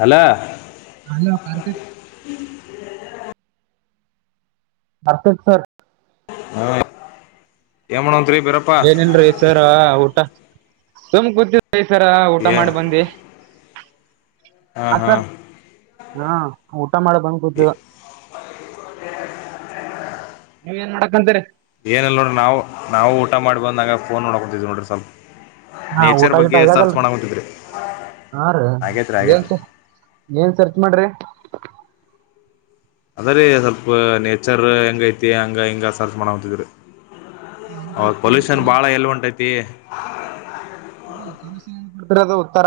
Hello ಹ hello Karthik ಆರ್ತಕ್ sir ಹಾ ಎಮ ಏನಲ್ರೀ ಈಸರ ಊಟ ಸುಮ್ ಗ್ದ ಈಸರ ಊಟ ಏ ಮಾಡಿ ಬಂದೆ ಹಾ ಆ ಹಾ ಸರ್ ಹಾ ಊಟ ಮಾಡ ಬಂದ್ ಕೂತವ ನೀವ ಏನ್ ಮಾಡ ಏನಲ್ ನೋಡ್ರಿ ನಾವು ನಾವು ಊಟ ಮಾಡಿ ಬಂದಾಗ ಫೋನ್ ನೋಡಕೊತಿದ್ವಿ ನೋಡ್ರಿ ಸ್ವಲ್ಪ ಹಾ ಊಟ ನೇಚರ್ ಗಿಟ ಬಗ್ಗೆ ಸರ್ಚ್ ಆಗ್ಯದಲ್ರಿ ಮಾಡಕ್ಂತಿದ್ರಿ ಹಾ ರ ಏನ್ ಏನ್ ಸರ್ಚ್ ಮಾಡ್ರಿ ಅದ್ರೀ ಸ್ವಲ್ಪ ನೇಚರ್ ಹೆಂಗ ಐತಿ ಹಂಗ ಹಿಂಗ ಸರ್ಚ್ ಮಾಡಂತಿದ್ರರಿ ಹೌದ ಪೊಲ್ಯೂಷನ್ ಬಾಳ ಎಲ್ಂಟೈತಿ ಉದ್ರದು ಉತ್ತರ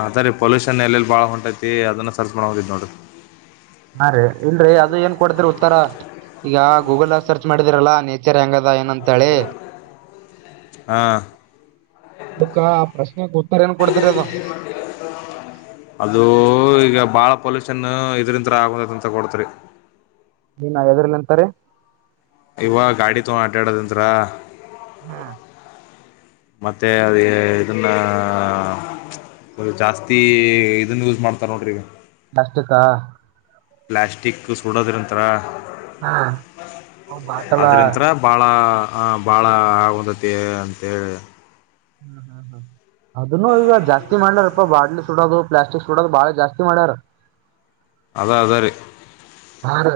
ಅದ ರೀ ಪೊಲ್ಯೂಷನ್ ಎಲ್ಲಿ ಬಾಳ ಹೊಂಟೈತಿ ಅದನ್ನ ಸರ್ಚ್ ಮಾಡ ಹೋಗಿದ್ ನೋಡ್ರಿ ಹಾ ರೀ ಇಲ್ರರಿ ಅದು ಏನ್ ಕೊಡದ್ರಿ ಉತ್ತರ ಈಗ ಗೂಗಲ್ ಸರ್ಚ್ ಮಾಡಿದಿರಲ್ಲಾ ನೇಚರ್ ಹೆಂಗದ ಏನ ಅಂತ ಹೇಳಿ ಹಾ ಅದಕ್ಕ ಆ ಪ್ರಶ್ನೆಗೆ ಉತ್ತರ ಏನ್ ಕೊಡ್ತರಿ ಅದ ಅದು ಈಗ ಬಹಳ ಪೊಲ್ಯೂಷನ್ ಇದ್ರ ತರ ಆಗ ಅಂತ ಕೊಡ್ತರಿ ನೀನ ಎದ್ರಲ್ಲಂತಾರೆ ಇವ ಗಾಡಿ ತಗ ಆಟಾಡೋದಂತ್ರ ಹಾ ಮೆ ಅ ಇದನ್ನು ಒ ಜಾಸ್ತಿ ಇದನ್ನ ಯೂಸ್ ಮಾಡ್ತಾರ ನೋಡ್ರಿ ನಷ್ಟಕ್ಕ ಪ್ಲಾಸ್ಟಿಕ್ ಸುಡೋದ್ರ ನಂತರ ಹಾ ಬಾಟಲ ಅದ್ರಂತ್ರ ಬಾಳ ಭಾಳ ಆಗಂದತಿ ಅಂಂತೇಳಿ ಹ್ಮ್ ಹ್ಮ ಹ್ಮ ಅದನ್ನು ಈಗ ಜಾಸ್ತಿ ಮಾಡ್ಲಾರಪ್ಪ ಬಾಟ್ಲಿ ಸುಡೋದು ಪ್ಲಾಸ್ಟಿಕ್ ಸುಡೋದು ಬಾಳ ಜಾಸ್ತಿ ಮಾಡ್ಯಾರ ಅದ ಅದಾರೆ ಬರ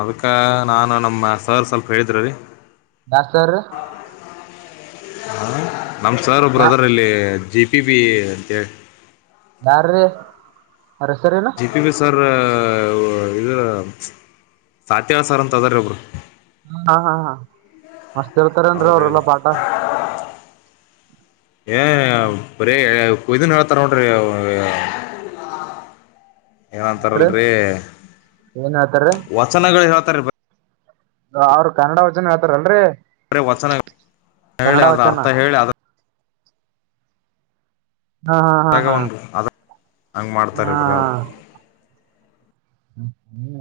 ಅದಕ್ಕ ನಾನು ನಮ್ಮ ಸರ್ ಸ್ವಲ್ಪ ಹೇಳಿದ್ರೀ ನಾಸರ್ ಹ ನಮ್ಮ ಸರ್ ಒ ಬ್ರದರಲ್ಲಿ ಜಿ ಪಿ ಬಿ ಅಂತೇಳಿ ಯಾರ್ರೀ ಅವ್ರ ಹೆಸರೇನು ಜಿ ಪಿ ಪ ಸರ್ ಇದ ಸಾತ್ಯವ ಸಾರ ಅಂತ ಅದ್ರ ಒಬ್ರು ಹ ಹಾ ಹಾ ಹಾ ಮಸ್ತ್ ಹೇಳ್ತಾರೇನ್ರಿ ಅವ್ರ ಹೇಳ ಅವ್ರಲ್ಲಾ ಪಾಠ ಏ ಬರೀ ಒ ಇದು ನ ತರ್ರ ಏನ್ರೀ ಏನಂತಾರಲ್ರರಿ ಏನ್ ಹೇಳ್ತಾರೀ ವಚನಗಳು ಹೇಳ್ತಾರ ಅವ್ರು ಕನ್ನಡ ವ್ನ ಹೇತಾರಲ್ರರಿ ಬರರೆ ವಚನ ಹೇಳಿ ಅದ್ರ ವಚನ ಅರ್ಥ ಹೇಳಿ ಅದ್ರ ಹಾ ಹಾ ಹಾ ಅದ್ರಾಗ ಹಾ ಒಂದು ಅದ ಹಂಗ್ ಹ್ಮ ಮಾಡ್ತಾರೀ ಬರೀ ಅವ್ರು ಹ ಹ್ಮ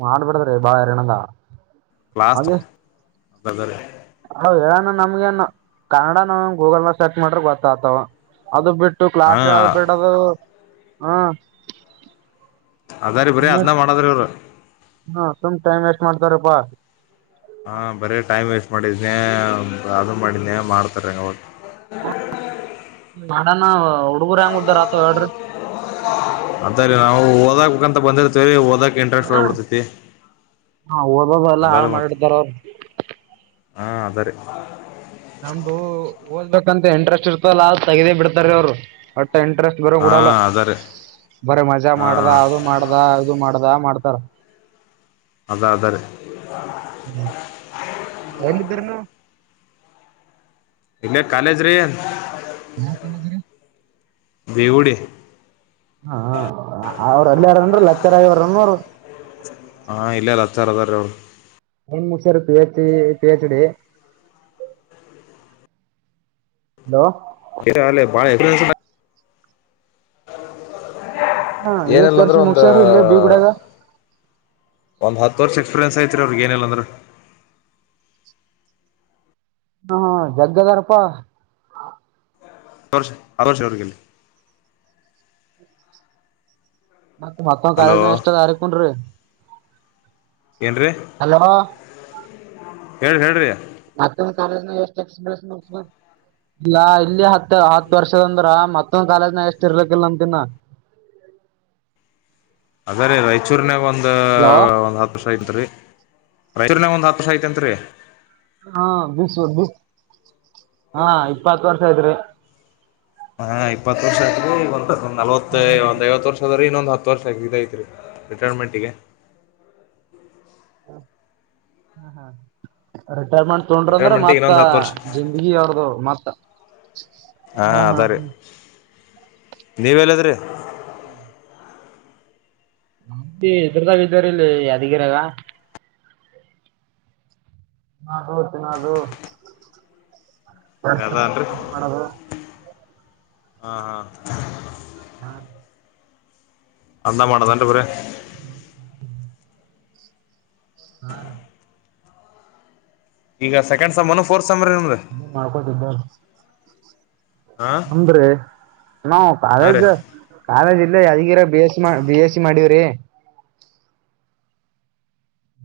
ಮಾಡಬಿಡ್ದ್ರಿ ಬಾಾರಣಂಗ ಕ್ಲಾಸ್ ಹಾಗದೆ ಅದರಿ ಹ ಹೇಳಾನಂದ ನಮ್ಗೆ ಏ ಕನ್ನಡ ನಾವ ಗೂಗಲ್ ನ ಸರ್ಚ್ ಮಾಡ್ರ ಗೊತ್ತ ಆತಾವ ಅದು ಬಿಟ್ಟು ಹಾ ಕ್ಲಾಸ್ ಹೇಳದು್ ಬಿಡದು ಹ್ಮ ಅದಾರಿೀ ಬ್ರೀ ಅದ್ನ ಮಾಡದ್ರ ಅವ್ರ ಹ್ಮ ಸುಮ್ ಟೈಮ್ ವೇಸ್ಟ್ ಮಾಡ್ತಾರಪ್ಪಾ ಹಾ ಬರೀ ಟೈಮ್ ವೇಸ್ಟ್ ಮಾಡಿದನನೆ ಅದು ಮಾಡಿದನನೆ ಮಾಡ್ತಾರಂಗ ಅವ ಮಾಡನಾ ಹಡುಗುರಂಗ ಉದ್ದರತ ಎಡ್ರ ಅಂತ ಬಂದಿ ಹದ ಇಂಟ್ರೆಸ್ಟ್ ಹ್ಬಿಡ್ತೈತಿ ಹಾ ಓದೋದ ಎಲ್ಲ ಹಾಳ ಅಂದಾರೆೆ ಮತ್ತ ಮಾಡಿರ್ತಾರ ಅವ್ರು ಹಾ ಅದಾರೆ ನಮ್ದು ಓದಬೇಕಂತ ಇಂಟ್ರೆಸ್ಟ್ ಇರ್ತಲ್ಲ ತಗದೇ ಬಿಡ್ತಾರ ಅವ್ರು ಬಟ್ ಇಂಟ್ರೆಸ್ಟ್ ಬರ ಹಾ ಕೊಡಲ್ಲ ಅದರಿ ಬರ ಮಜಾ ಹಾ ಮಾಡದ ಅದು ಮಾಡದ ಅದು ಮಾಡ್ದ ಮಾಡ [unintelligible] ಅದ ಅದಾರಿ ಎಲ್ಲಿದ್ದೀರ ನೀವು ಇಲ್ಲೇ ಕಾಲೇಜ್ರೀ ಏನ್ ಬವುರೆ ಹಾ ಅವ್ರ ಅಲ್ಲಿ ಯಾರನ್ರು ಲತ್ತರಾಯವರನ್ರು ಹಾ ಇಲ್ಲ ಅಲ್ಲ ಹತ್ತಾರದರ ಅವಳು ನ್ ಮೂರುಷರ್ P H PhD hello ಎ ಅ ಬಳ ಎ ಹಾ ಹೌ ಎಷ್ಟ್ ಏನಲ್ಲ ವರ್ಷ ಅಂದ್ರೆ ಒಂದು ಮುಗಸ್ಯಾರ ಇಲ್ಲೇ ಬೀಗುಡಾಗ ಒಂದ್ ಹತ್ತು ವರ್ಷ ಎಕ್ಸ್ಪೀರಿಯನ್ಸ್ ಐತ್ ರೀ ಅವ್ರಿಗೆ ಏನಿಲ್ಲಂದ್ರ ಹಾ ಹಾ ಜಗ್ಗದಾರಪ್ಪಾ ತೋರ್ಸಿ [unintelligible] ಮತ್ತತ್ ಮತ್ತೊ್ ಹಲೋ ಕಾಲೇಜ ಎಷ್ಟ ಅದ ಅರಿಕುನ್ರಿ ಏನ್ರೀ ಹಲೋ ಹೇಳ ಹೇಳಿ್ರಿ [inaudible] ಇಲ್ಲಾ ಇಲ್ಲಿ ಹತ್ ಹತ್ ವರ್ಷದ ಅಂದ್ರ ಮತ್ತೊಂದ ಕಾಲೇಜ್ ನ ಎಷ್ಟ ಇರ್ಲಕ್ಕಿಲ್ಲ ಅಂತ ಇನ್ನ [unintelligible] ಅದೇ ರೀ ರಾಯಚೂರ್ನಾಗ ಒಂದ ಹಲೋ ಒಂದ್ ಹತ್ತು ವರ್ಷ ಐತ್ರಿ ರಾಯಚೂರುನಾಗ ಒಂದ್ ಹತ್ತು ವರ್ಷ ಐತೆತ್ರಿ [unintelligible] ಇಪ್ಪತ್ತು ವರ್ಷ ಇದ್ರೆ ಹಾ ಇಪ್ಪತ್ ವರ್ಷ ಆತ್ರಿ ಒಂದ ನಲ್ವತ್ತ ಒಂದ್ ಐವತ್ ವರ್ಷ ಅದ್ರೀ ಇನ್ನೊಂದು ಹತ್ತು ವರ್ಷ ಆಗೈಐತ್ರಿ ರಿಟೈರ್ಮೆಂಟ್ಗೆ ಹ್ಮ ಹಾ ತೊೊಂಡ್ರ ಅಂದ್ರೆ ರಿಟೈರ್ಮೆಂಟಿಗೆ ಮತ್ತ ಇನ್ನೊಂದು ಹತ್ತು ವರ್ಷ ಜಿಂದಗಿ ಅವ್ರ್ದ ಮತ್ತ ಹಾ ಅದಾರೀ ನೀವಲ್ಲದ್ರಿ [inaudible] ನ ಇದ್ರದಾಗ ಇದ್ದಾರ ಇಲ್ಲಿ ಯಾದಿಗಿರಾಗ ನಾ ಹೋತೀನ ಅದು ಅದ ಅನ್ರಿ ಮಾಡದು ಹಾ ಹಾ ಅಂದ ಮಾಡದ [unintelligible] [inaudible] ಆರು ಈಗ ಸೆಕೆಂಡ್ ಸೆಮ್ ಫೋರ್ತ್ ಸಮ್ಮರಿ ನಿಮ್ದು [unintelligible] ಹಾ ನಮ್ಧರಿ ನಾವ್ ಹಾ ರೀ college college Yadgir B S B S C ಮಾಡವ್ರಿ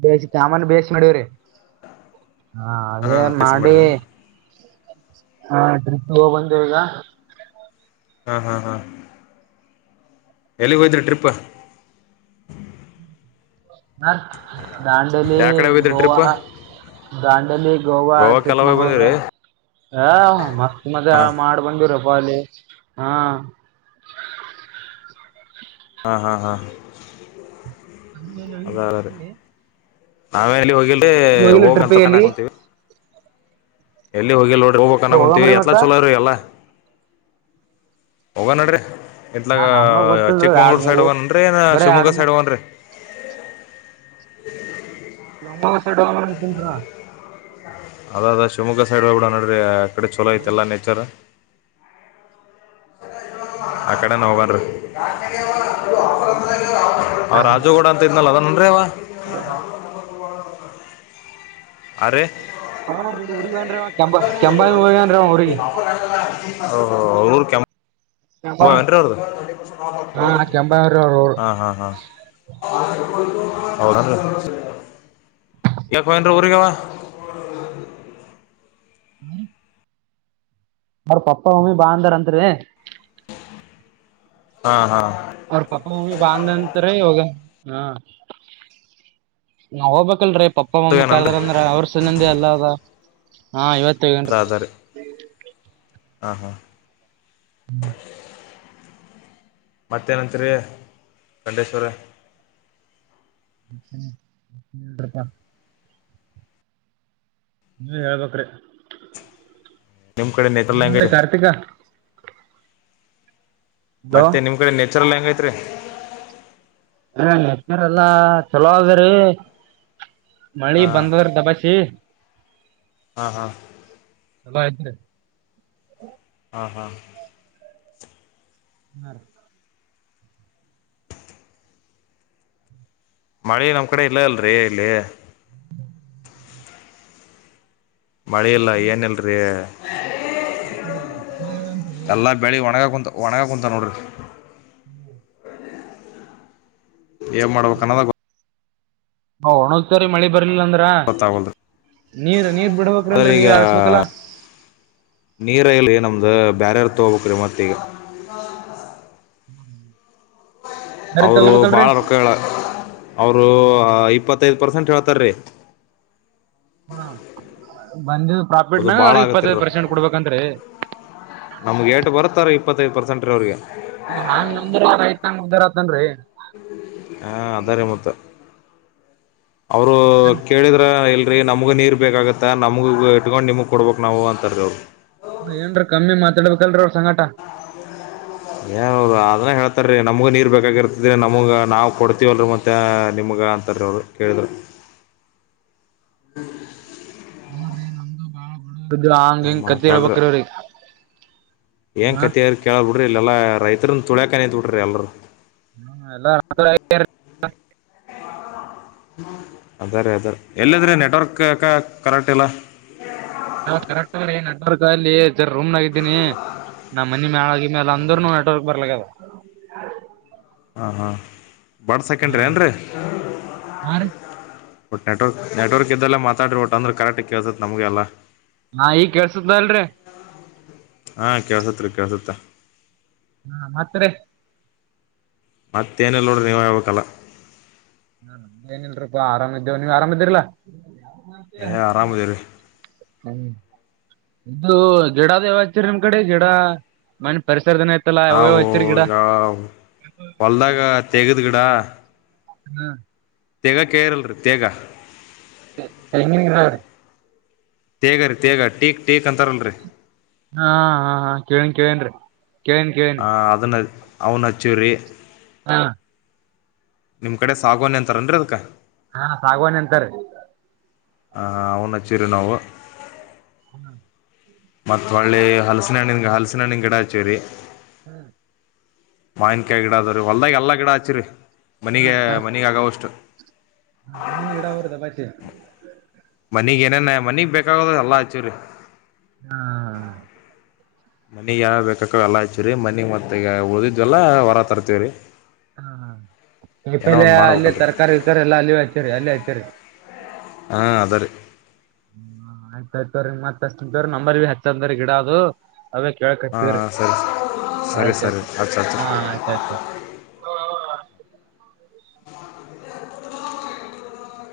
ಬೇಸ ತಾಮನ್ ಬಿ ಎಸ್ ಸಿ ಮಾಡವ್ರೀ ಹಾ ಅದೇ ಕಸಿ ಮಾಡಿ ಮಾಡಿರ ಹಾ ಟ್ರಿಪ್ ಹೋಗ್ಬಂದೇವಿ ಈಗ ಹಾ ಹಾ ಹಾ ಎಲ್ಲಿಗೆ ಹೋಯಿದ್ರ ಟ್ರಿಪ್ ಹಾ ದಾಂಡೇಲಿ ಯಾ ಕಡೆ ಹೋಗಿದ್ರಿ ಟ್ರಿಪ್ ಗೋವಾ ದಾಂಡಲಿ ಗೋವಾ ಗೋವಾಕ್ಕೆಲ್ಲ ಹೋಗಿ ಚಿಕ್ಕಮಂಗಳೂರು ಬಂದಿರಿ ಹ ಮಸ್ತ್ ಮಜಾ ಹಾ ಮಾಡ್ ಬಂದರ ಹಾ ಹಾ, ಹಾ, ಹಾ- ಹಲ್ಲ ವಿಲ್ಲ [unintelligible] ನಾವ ಎಲ್ಲಿ ಹೋಗಿಲ್ರಿ ಹೋಗ ಟ್ರಿಪ್ಪಿಗೆ ಅಂತ ಎಲ್ಲಿ ಅನಕುಂತೀವಿ. ಎಲ್ಲಿ ಹೋಗಿಲ್ ನೋಡ್ರಿ ಹೋಗ್ಕ್ನ್ನ ಕುಂತೀವಿ ಹೋಗಮ್ರಿ ಎತ್ಲಾ ಮತ್ತ ಚಲೋ ರೀ ಎಲ್ಲಾ ಹೋಗ ನಡ್ರಿ ನಾ ಇತ್ಲಾಗ ನಮ್ಗ ಗೊತ್ತಲ್ರಿ ಎರಡ್ ಚಿಕ್ಕಮಂಗಳೂರ್ ಸೈಡ್ ಮೂರು ಹೋಗನ್ನ್ರೀ ಏನ ಬರೀ ಎರಡ್ ಶಿವಮೊಗ್ಗ ಸೈಡ್ ಮೂರ್ ಹೋಗನ್ರೀ [inaudible] ಶಿವಮೊಗ್ಗ ಸೈಡ್ ಹೋಗನಾಡ್ರಿ ಅದ ಅದ ಶಿವಮೊಗ್ಗ ಸೈಡ್ ಹೋಗ್ಬಿಡ ನೋಡ್ರಿ ಆ ಕಡೆ ಚಲೋ ಐತೆಲ್ಲಾ ನೇಚರ್ ಆ ಕಡೆನ ಹೋಗಾರಿ ಅವ ರಾಜುಗೌಡ ಅಂತ ಇದ್ನಲ್ಲ [unintelligible] [inaudible] ಆ [inaudible] [inaudible] ಕೆಂಬ ಕೆಂಬಾವಿ ಹೋಗ್ಯಾನ್ರಿ ಅವ ಊರಿಗೆ ಅವೂರು ಕೆಂಬಾವಿ ಎಂಟ್ರ ಅವದು ಹಾ ಕೆಂಬಾವಿ ಅವ್ರ ಅವ್ರ [unintelligible] ಹಾ, ಹಾ, ಹಾ ಹೌದನ್ರಿ ಇವತ್ತಾಹೋಗಾನ್ನ್ರೀ ಅವಾ ಊರಿಗಿ. [inaudible] ಹರಿೀ [inaudible] ಅವ್ರ ಪಪ್ಪಾ, ಮಮ್ಮಿ ಬಾ ಅಂದಾರ್ ಅಂತ ರಿ. ಹಾ, ಹಾ,, - ಅವ್ರ ಪಪ್ಪಾ, ಮಮ್ಮಿ ಬಾ ಅಂದರಂತರಿ. ಹ್ಮ, ನಾ ಹೋಗ್ಬೇಕಲ್ರೀ ಪಪ್ಪಾ, ಮಮ್ಮಿ ಏನನ್ರಿ ಕರ್ದಾರ ಅಂದ್ರ ಅವ್ರ ಸಲಂದೆ ಎಲ್ಲ ಅದ ಹಾ, ಇವತ್ತ ಅದ ಹೋಗ್ಯಾನ್ರಿ, ಅದ ರೀ ಹಾ, ಹಾ ಹ್ಮ್ [inaudible] ಮತ್ತೇನಂತರಿ ಗಂಡೇಶ್ವರ. ಎಾ [unintelligible] ನೀವೆ ಹೇಳ್ಬೇಕ್ರಿ ನಿಮ್ ಕಡೆ ಎನ್ ನೇತ್ರಲ್ ಹೆಂಗ ರೀ ನಡದಾದಲೆಕಾರ್ತಿಕ. ಮತ್ತೆ ನಿಮ್ ಕಡೆ ನೆಚರ ಹೆಂಗ್ ಐತ್ರಿ, ನೆಚರೆಲ್ಲಾ ಚಲೋ ಆದ್ರಿಮಳಿ ಹಾ ಬಂದದ್ರ ದಬಾಸಿ. ಹಾ, ಹಾ,, - ಚಲೋ ಆಯ್ತರಿ, ಹಾ, ಹಾ,, - ಹ್ಮ ರ [inaudible] ಮಳಿನಮ್ ಕಡೆ ಇಲ್ಲ ಅಲ್ರಿ ಇಲ್ಲಿ. ಮಳೆ ಇಲ್ಲ ಏನಲ್ರಿ ನ ಕಡೆ ಬರಲನ್ತ್ೀ ಎಲ್ಲಾ ಬೆಳಿ [unintelligible] ಒಣಗ ಕುಂತ ಒಣಗ ಕುಂತವ ನೋಡರಿ. ಹ್ಮ [inaudible] ಏನ್ ಮಾಡ್ಬೇಕನ್ನದ ಗೋತ್ತಾಗವ್ಲದ. ಹ ಒಣಗತಾವರಿ ಮಳಿ ಬರ್ ಬರಲಿಲಂದ್ರ ಗೊತ್ತಾಗಲ್ರಿ ನೀರ್, ನೀರ್ ಅದ್ರ ಬಿಡ್ಬೇಕ್ರಲ್ರೀ ಈಗ ನೀರ್ ಆಸ್ಬೇಕಲ್ಲ. ನೀರ ಇಲ್ಲಿರಿ ನಮ್ದು ಬ್ಯಾರರ್ದ ತೋಗಬೇಕ್ರಿ ಮತ್ತ ಈಗ. ಹ್ಮ್ [inaudible] ಅವರು ಬಾಳ ರೊಕ್ಕಹೇಳಾರಅವರು ಇಪ್ಪತ್ತು, ಹತ್ತೈದು [unintelligible] ಪರ್ಸೆಂಟ್ ಹೇಳ್ತಾರೀ ಹ್ಮ, ಬಂದಿದ ಅದು ಪ್ರಾಫಿಟ್ನಾಗ ಭಾಳ ಅವ್ರ ಇಪ್ಪತ್ತೈದು ಆಗತ್ತಿರ ಪರ್ಸೆಂಟ್ ಕೊಡ್ಬೇಕಂತ್ರರಿ., ನಮ್ಗೆ ಏಟು ಬರ್ತಾರ ಇಪ್ಪತ್ತೈದು ಪರ್ಸೆಂಟ್ ರೀ ಅವ್ರಿಗೆ ಹಾಂಗ ಆಂದುರ್ ಹೆಂಗ ಉದ್ಧಾರ ಐತನ್ ರಿ ಹಾ ಅದಾರೆ ಮತ್ತ ಅವರು ಮತ್ತೇನ್ ಕೇಳಿದ್ರ ಇಲ್ ನಮ್ಗುನೀರ್ ಬೇಕಾಗತ್ತಾ ನಮಗ ಇಟ್ಕೊಂಡು ನಿಮಗೆ ಕೊಡ್ಬೇಕು ನಾವು ಅಂತರಿ ಅವರು. ಏನ್ರರಿ ಕಮ್ಮಿ ಮಾತಾಡ್ಬೇಕಲ್ರಿ ಅವರು. ಏ ಹದು ಆದ್ರೆ ಹೇಳ [unintelligible] ಸ ರೀ ನಮ್ಗು ನೀರು ಬೇಕಾಗಿರ್ತಿದೀ ನಮಗೆ, ನಾವು ಕೊಡ್ತೀವಲ್ರಿ ಮತ್ತನಿಮ್ಗ ಅಂತ ರೀ ಅವರು ಕೇಳಿದ್ರ. [unintelligible] ಹಾಂಗ, ಏನು ಹಿಂಗ ಕಥಿಹೇಳ್ಬೇಕ್ರಿಅವ್ರಿಗೆ. ಏನ್ ಕಥಿ ಕೇಳಿದ್ರುಕೇಳಲ್ ಬಿಡ್ರಿ ಇಲ್ಲಿ ಎಲ್ಲಾ ರೈತರನ್ ತುಳ್ಯಾಕ ನಿಂತ್ ಬಿಟ್ಟಿರಿ ಎಲ್ರೂ. ಹ್ಮ ಎಲ್ಲ [unintelligible] ಅದ ರೀ ಅದಾರೆ ಎಲ್ಲದ್ರೆ ನೆಟ್ವರ್ಕ್ ಯಾಕ ಕರೆಕ್ಟ್ ಇಲ್ಲ ನಾ ಕರೆಕ್್ರ ಏನ್ ಅದ ರಿಅಲ್ಲಿರ ರೂಮ್ನಾಗಿದ್ದೀನಿ ನಮ್ಮ ಮನಿ ಮ್ಯಳಾಗಿ ಮ್ಯಾಲ ಅಂದ್ರನು ನೆಟ್ವರ್ಕ್ ಬರ್ಲಕ್ಕದ ಹಾ ಹಾ ಬಡ್ ಸಕೆಂಡ್ರಿ ಏನ್ರಿೀ ಹಾ ರೀ ಒಟ್ ನೆಟ್ವಕ್ ನೆಟ್ವರ್ಕ್ ಇದ್ದಲ್ಲೇ ಮಾತಾ್ರಿ ಒಟ್ಟ ಅಂದ್ರೆ ಕರೆಕ್ಟ್ ಕೇತ ನಮಗೆಲ್ಲ ಹಾ ಈಗ್ ಕೇಸುತದ ಇಲ್ರಿ ಹಾ ಕೆಳ್ಸತ್ರ ಕೆಳ್ಸತ್ತ ಹಾ ಮಾತ್ರೆ ಮತ್ತೇಏನೆಲ್ಲ ನೋಡ್ರೆ ನೀವ ಹೇಬೇಕಲ್ಲ ಹಾ ನ ಏನಲ್ರಪ್ಪಾ ಆರಾಮಿದ್ದೇವ ನೀವ್ ಆರಾಮಿದ್ರಲ್ಲಾ ಏ ಆರಾಮಾಮದರ ಹ್ಮ್ ಇದು ಗೀಡ ದೇವಚರಿ ನಿಮ್ ಕಡೆ ಜಡ ಮನೆ ಪರಿಸ ನಾವು ಈಗ ಹೊಲ್ದಾಗ ತೆಗದ್ ಗಿಡ ಹ್ಮ್ ತೆಗ ಕೇರ್ಲ್ರಿ ತೇಗ ತೆಂಗಿನ ಗಿಡಾ ತೇಗ ರೀ ತೇಗ ಟೀ ಹಾ ಹಾ ಹಾ ಕೇಳನ್ ಕೇಳೇನ್ರಿ ಕೇಳೇನ್ ಕೇಳೇನಿ ಆ ಅದನ್ನ ಅವ್ನ್ ಹಚ್ಚಿವ್ರರಿ ಹಾ ನಿಮ್ ಕಡೆ ಸಾಗಣಿ ಅಂತಾರನ್ರಿ ಅದ್ ಹಾ ಸಾಗುವಾಣ ಅಂತಾರೆ ಹ ಅ್ನಚ್ಚಿರಿ ನಾವು ಹ್ಮ ಮತ್ತ್ ಒಳ್ಳಿ ಹಲಸಿನ ಹಣ್ಣಿನ್ ಹಲಸಿನ ಹಣ್ಣಿನ್ ಗಿಡ ಹಚೂರಿ [inaudible] ಮಾವನ್ಕಾಯಿ ಗಿಡ ಅದವ್ರೀ ಹೊಲ್ದಾಗ ಎಲ್ಲಾ ಗಿಡ ಹಚಿರಿ ಮನಗ ಮನಿಗ ಆಗೋವಷ್ಟು ಹ ಮಂ್ಣನ್ ಗಿಡ ಅವರುದ ಬತ್ತೆ ಮನಗ್ ಏನೇನ ಮನಗ್ ಬೇಕಾಗದ ಎಲ್ಲಾ ಹಚ್ಚೂರಿ ಹಾ ಮನಿಗ್ ಯಾವ ಬೇಕಕ ಎಲ್ಲ ಆಯತು್ರೀ ಮನಿ ಮತ್ತ ಈಗ ಓದಿದ್ ಎಲ್ಲ ಹೊರ ತರ್ತೇವ್ರೀ ಹ ಕೈಪಲ್ ಅಲ್ಲೇ ಮಾಡ್ಬೇಕಲ್ರಿ ತರಕಾರಿ ಇಕಾರಿ ಎಲ್ಲಾ ಅಲ್ಲಿ ಹಚ್ಚರಿ ಅಲ್ಲಿ ಹಚ್ಚರಿ ಹಾ ಹ ಆಯ್ತ ಆಯ್ತವ ಮತ್ ಹಾಚಿತಿನ್ ತೋರ್ ನಂಬರ್ ಭ ಹೆಚ್ಚಂದ್ರ ಗಿಡ ಅದು ಅವೇ ಹಾಂ ಕೇಳಕತೀವ್ರಿ ಸರಿ ಸರಿ ಸರಿ ಆಯ್ತಯ್ತು ಹಚ್ಚು ಹಚ್ಚು ಹಾ ಆಯ್ತಾಯಯ್ತು ಹೂ ಹ